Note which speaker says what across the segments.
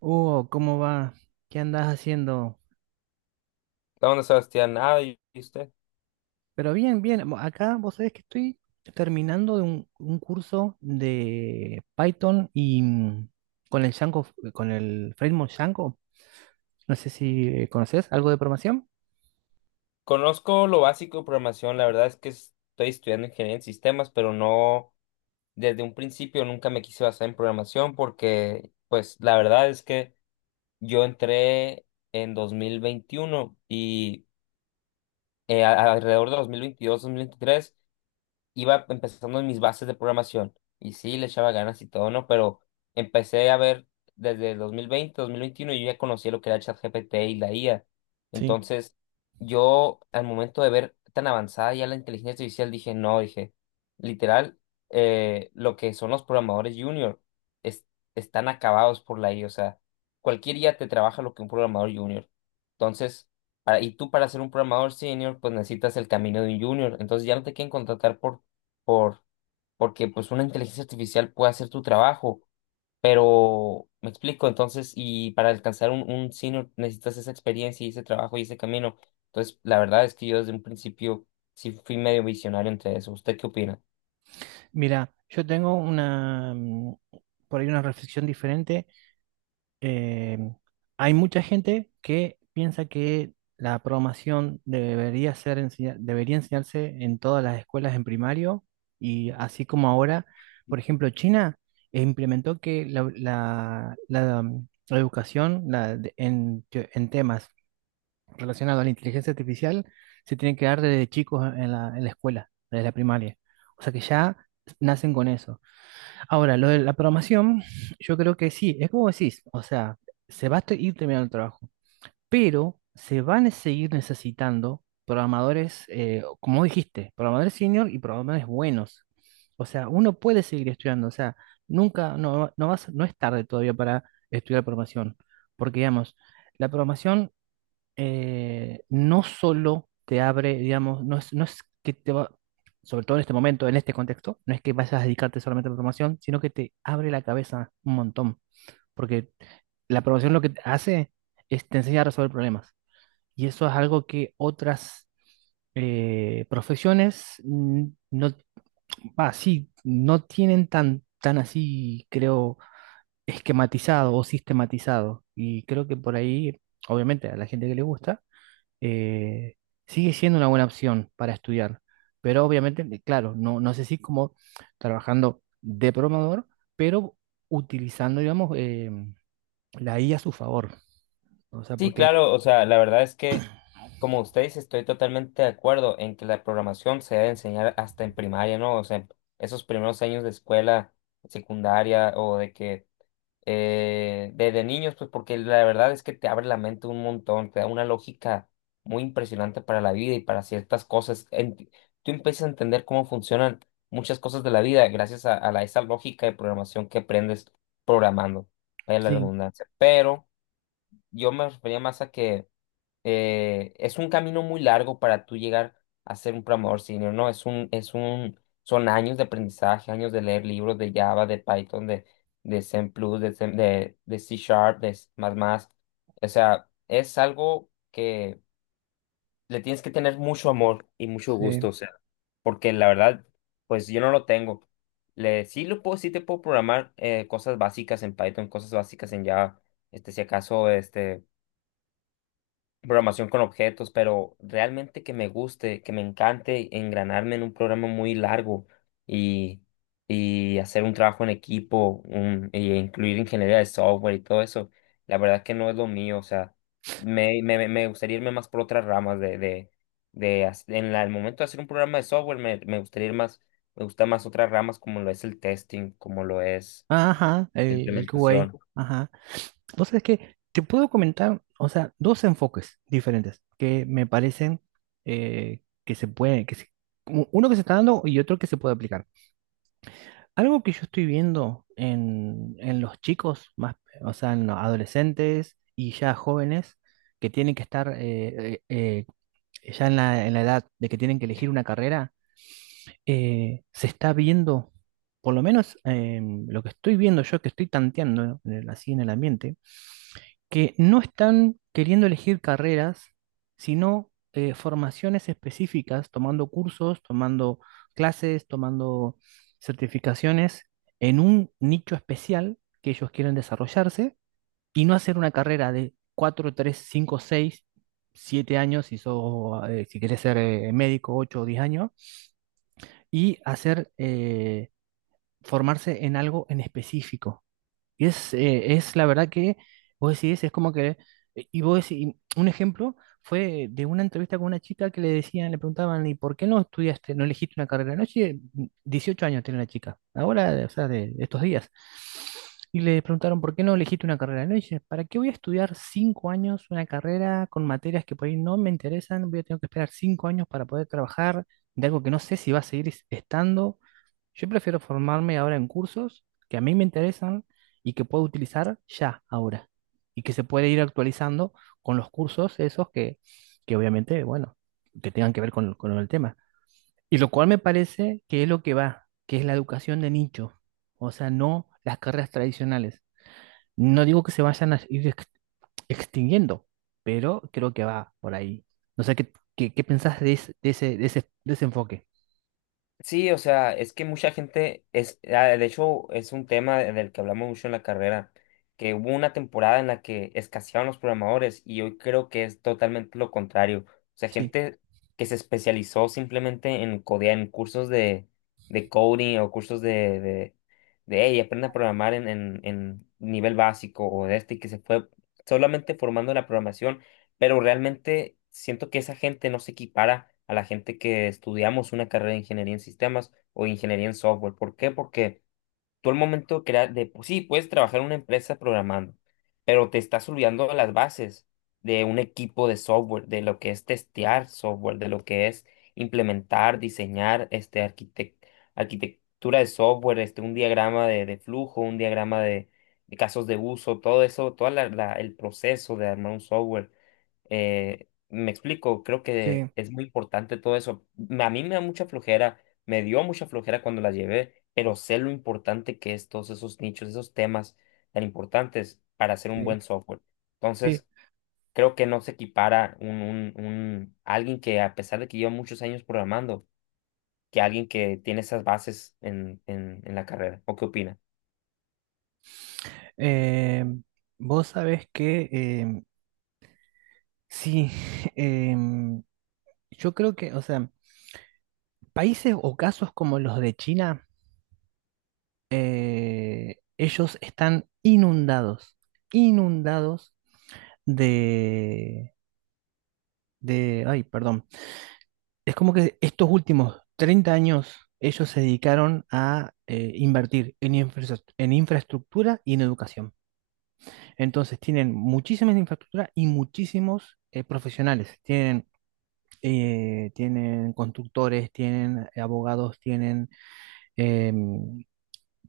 Speaker 1: Hugo, ¿cómo va? ¿Qué andas haciendo?
Speaker 2: La onda, Sebastián, nada, ¿y usted?
Speaker 1: Pero bien, bien. Acá vos sabés que estoy terminando de un curso de Python y con el Django, con el framework Django. No sé si conoces algo de programación.
Speaker 2: Conozco lo básico de programación, la verdad es que estoy estudiando ingeniería en sistemas, pero no, desde un principio nunca me quise basar en programación porque, pues, la verdad es que yo entré en 2021 y alrededor de 2022-2023 iba empezando en mis bases de programación y sí, le echaba ganas y todo, ¿no? Pero empecé a ver desde el 2020, 2021, yo ya conocía lo que era ChatGPT y la IA.
Speaker 1: Sí.
Speaker 2: Entonces, yo al momento de ver tan avanzada ya la inteligencia artificial, dije, no, dije, literal, lo que son los programadores junior es- están acabados por la IA. O sea, cualquier IA te trabaja lo que un programador junior. Entonces, y tú para ser un programador senior, pues necesitas el camino de un junior. Entonces ya no te quieren contratar por, porque pues una inteligencia artificial puede hacer tu trabajo, pero me explico, entonces, y para alcanzar un senior necesitas esa experiencia y ese trabajo y ese camino. Entonces, la verdad es que yo desde un principio sí fui medio visionario entre eso. ¿Usted qué opina?
Speaker 1: Mira, yo tengo una, por ahí una reflexión diferente. Eh, hay mucha gente que piensa que la programación debería enseñarse en todas las escuelas en primario y así como ahora, por ejemplo, China implementó que la educación la de- en, te- en temas relacionados a la inteligencia artificial se tiene que dar desde chicos en en la escuela, desde la primaria. O sea que ya nacen con eso. Ahora, lo de la programación, yo creo que sí, es como decís, o sea, se va a ir terminando el trabajo, pero se van a seguir necesitando programadores, como dijiste, programadores senior y programadores buenos. O sea, uno puede seguir estudiando, o sea, nunca, no, no vas, no es tarde todavía para estudiar programación, porque digamos, la programación no solo te abre, digamos, no es, no es que te va, sobre todo en este momento, en este contexto, no es que vayas a dedicarte solamente a la programación, sino que te abre la cabeza un montón, porque la programación lo que te hace es te enseña a resolver problemas, y eso es algo que otras profesiones no, ah, sí, no tienen tan, tan así, creo, esquematizado o sistematizado, y creo que por ahí, obviamente, a la gente que le gusta, eh, sigue siendo una buena opción para estudiar, pero obviamente, claro, no, no sé si como trabajando de programador, pero utilizando, digamos, la IA a su favor. O sea,
Speaker 2: Sí,
Speaker 1: porque
Speaker 2: claro, o sea, la verdad es que, como usted dice, estoy totalmente de acuerdo en que la programación se debe enseñar hasta en primaria, ¿no? O sea, esos primeros años de escuela secundaria o de que desde niños, pues porque la verdad es que te abre la mente un montón, te da una lógica muy impresionante para la vida y para ciertas cosas. Tú empiezas a entender cómo funcionan muchas cosas de la vida gracias a esa lógica de programación que aprendes programando, vaya la
Speaker 1: sí,
Speaker 2: redundancia. Pero yo me refería más a que es un camino muy largo para tú llegar a ser un programador senior, ¿no? Son años de aprendizaje, años de leer libros de Java, de Python, de Zen Plus, de C Sharp, más más. O sea, es algo que le tienes que tener mucho amor y mucho
Speaker 1: sí.
Speaker 2: gusto, o sea, porque la verdad, pues yo no lo tengo. Sí lo puedo, sí te puedo programar cosas básicas en Python, cosas básicas en Java, este, si acaso, este programación con objetos, pero realmente que me guste, que me encante engranarme en un programa muy largo y, y hacer un trabajo en equipo, y incluir ingeniería de software y todo eso, la verdad que no es lo mío, o sea, me gustaría irme más por otras ramas de el momento de hacer un programa de software, me gustaría ir más, me gusta más otras ramas como lo es el testing, como lo es
Speaker 1: Ajá,
Speaker 2: la
Speaker 1: el QA,
Speaker 2: implementación.
Speaker 1: ajá. Entonces, es que te puedo comentar, o sea, dos enfoques diferentes que me parecen que se pueden, uno que se está dando y otro que se puede aplicar. Algo que yo estoy viendo en los chicos, más, o sea, en los adolescentes y ya jóvenes que tienen que estar ya en la edad de que tienen que elegir una carrera, se está viendo, por lo menos lo que estoy viendo yo, que estoy tanteando así en el ambiente, que no están queriendo elegir carreras, sino formaciones específicas, tomando cursos, tomando clases, tomando certificaciones en un nicho especial que ellos quieren desarrollarse y no hacer una carrera de 4, 3, 5, 6, 7 años, si, sos, si querés ser médico, 8 o 10 años, y hacer, formarse en algo en específico. Y es la verdad que vos decís, es como que, y vos decís, un ejemplo fue de una entrevista con una chica que le decían, le preguntaban, ¿y por qué no estudiaste, no elegiste una carrera? No, sí, 18 años tiene la chica, ahora, o sea, de estos días. Y le preguntaron, ¿por qué no elegiste una carrera? No, dice, ¿para qué voy a estudiar cinco años una carrera con materias que por ahí no me interesan? Voy a tener que esperar cinco años para poder trabajar de algo que no sé si va a estando. Yo prefiero formarme ahora en cursos que a mí me interesan y que puedo utilizar ya, ahora, y que se puede ir actualizando con los cursos esos que obviamente, bueno, que tengan que ver con el tema. Y lo cual me parece que es lo que va, que es la educación de nicho, o sea, no las carreras tradicionales. No digo que se vayan a extinguiendo, pero creo que va por ahí. No sé qué, qué, qué pensás de, ese, de ese, de ese enfoque.
Speaker 2: Sí, o sea, es que mucha gente es, ah, de hecho, es un tema del que hablamos mucho en la carrera, que hubo una temporada en la que escaseaban los programadores y hoy creo que es totalmente lo contrario. O sea,
Speaker 1: Sí,
Speaker 2: gente que se especializó simplemente en codear, en cursos de coding o cursos de, hey, aprende a programar en nivel básico o de este, y que se fue solamente formando la programación pero realmente siento que esa gente no se equipara a la gente que estudiamos una carrera de ingeniería en sistemas o ingeniería en software. ¿Por qué? Porque tú al momento de crear, de, pues sí, puedes trabajar en una empresa programando, pero te estás olvidando de las bases de un equipo de software, de lo que es testear software, de lo que es implementar, diseñar, este, arquitectura de software, este, un diagrama de flujo, un diagrama de casos de uso, todo eso, todo el proceso de armar un software. Me explico, creo que
Speaker 1: sí,
Speaker 2: es muy importante todo eso. A mí me da mucha flojera me dio mucha flojera cuando la llevé, pero sé lo importante que es todos esos nichos, esos temas tan importantes para hacer un
Speaker 1: sí,
Speaker 2: buen software.
Speaker 1: sí.
Speaker 2: Entonces, creo que no se equipara alguien que, a pesar de que lleva muchos años programando, que alguien que tiene esas bases en la carrera. ¿O qué opina?
Speaker 1: Eh, vos sabés que sí, em, yo creo que, o sea, países o casos como los de China, ellos están inundados, inundados de, de, ay, perdón, es como que estos últimos 30 años ellos se dedicaron a invertir en infraestructura y en educación. Entonces tienen muchísimas infraestructura y muchísimos profesionales. Tienen tienen constructores, tienen abogados, tienen em,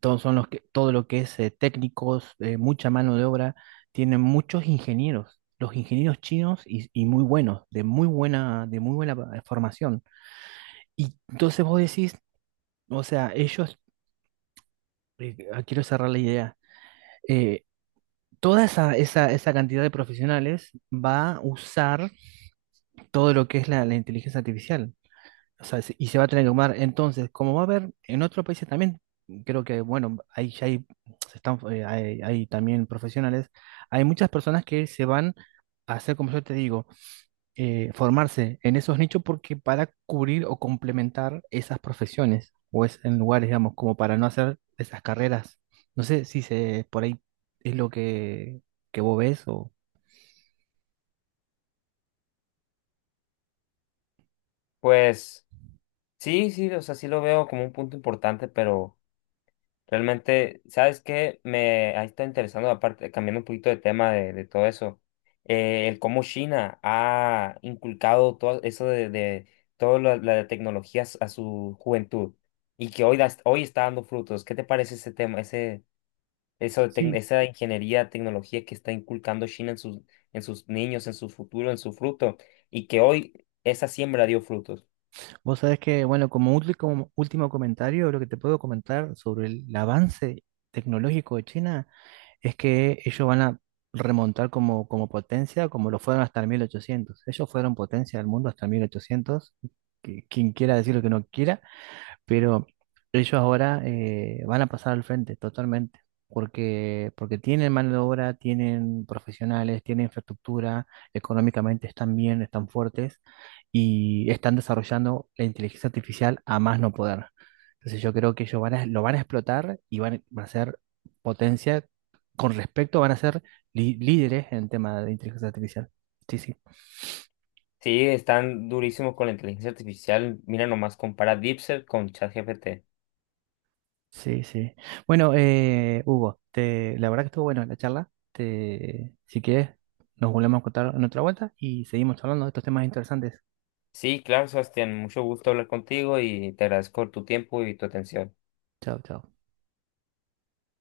Speaker 1: todos son los que, todo lo que es técnicos, mucha mano de obra, tienen muchos ingenieros, los ingenieros chinos y muy buenos, de muy buena formación. Y entonces vos decís, o sea, ellos, quiero cerrar la idea, eh, toda esa, esa, esa cantidad de profesionales va a usar todo lo que es la inteligencia artificial. O sea, y se va a tener que tomar. Entonces, como va a haber en otros países también, creo que, bueno, ahí ya hay, se están, hay, hay también profesionales, hay muchas personas que se van a hacer, como yo te digo, formarse en esos nichos porque para cubrir o complementar esas profesiones o es en lugares, digamos, como para no hacer esas carreras. No sé si se, por ahí es lo que vos ves o...
Speaker 2: Pues sí, sí, o sea, sí lo veo como un punto importante, pero realmente, ¿sabes qué? Me ha estado interesando, aparte, cambiando un poquito de tema de todo eso, el cómo China ha inculcado todo eso de toda la, la tecnología a su juventud y que hoy, hoy está dando frutos. ¿Qué te parece ese tema, ese, eso
Speaker 1: Sí.
Speaker 2: esa ingeniería, tecnología que está inculcando China en sus niños, en su futuro, en su fruto y que hoy esa siembra dio frutos?
Speaker 1: Vos sabés que, bueno, como último, último comentario, lo que te puedo comentar sobre el avance tecnológico de China es que ellos van a remontar como, como potencia, como lo fueron hasta el 1800. Ellos fueron potencia del mundo hasta el 1800, quien quiera decir lo que no quiera, pero ellos ahora van a pasar al frente totalmente, porque, porque tienen mano de obra, tienen profesionales, tienen infraestructura, económicamente están bien, están fuertes y están desarrollando la inteligencia artificial a más no poder. Entonces yo creo que ellos lo van a explotar y van, van a ser potencia con respecto, van a ser líderes en tema de inteligencia artificial. Sí, sí.
Speaker 2: Sí, están durísimos con la inteligencia artificial. Mira nomás, compara DeepSeek con ChatGPT.
Speaker 1: Sí, sí. Bueno, Hugo, te, la verdad que estuvo bueno la charla. Te, si quieres, nos volvemos a contar en otra vuelta y seguimos hablando de estos temas interesantes.
Speaker 2: Sí, claro, Sebastián, mucho gusto hablar contigo y te agradezco tu tiempo y tu atención.
Speaker 1: Chao, chao.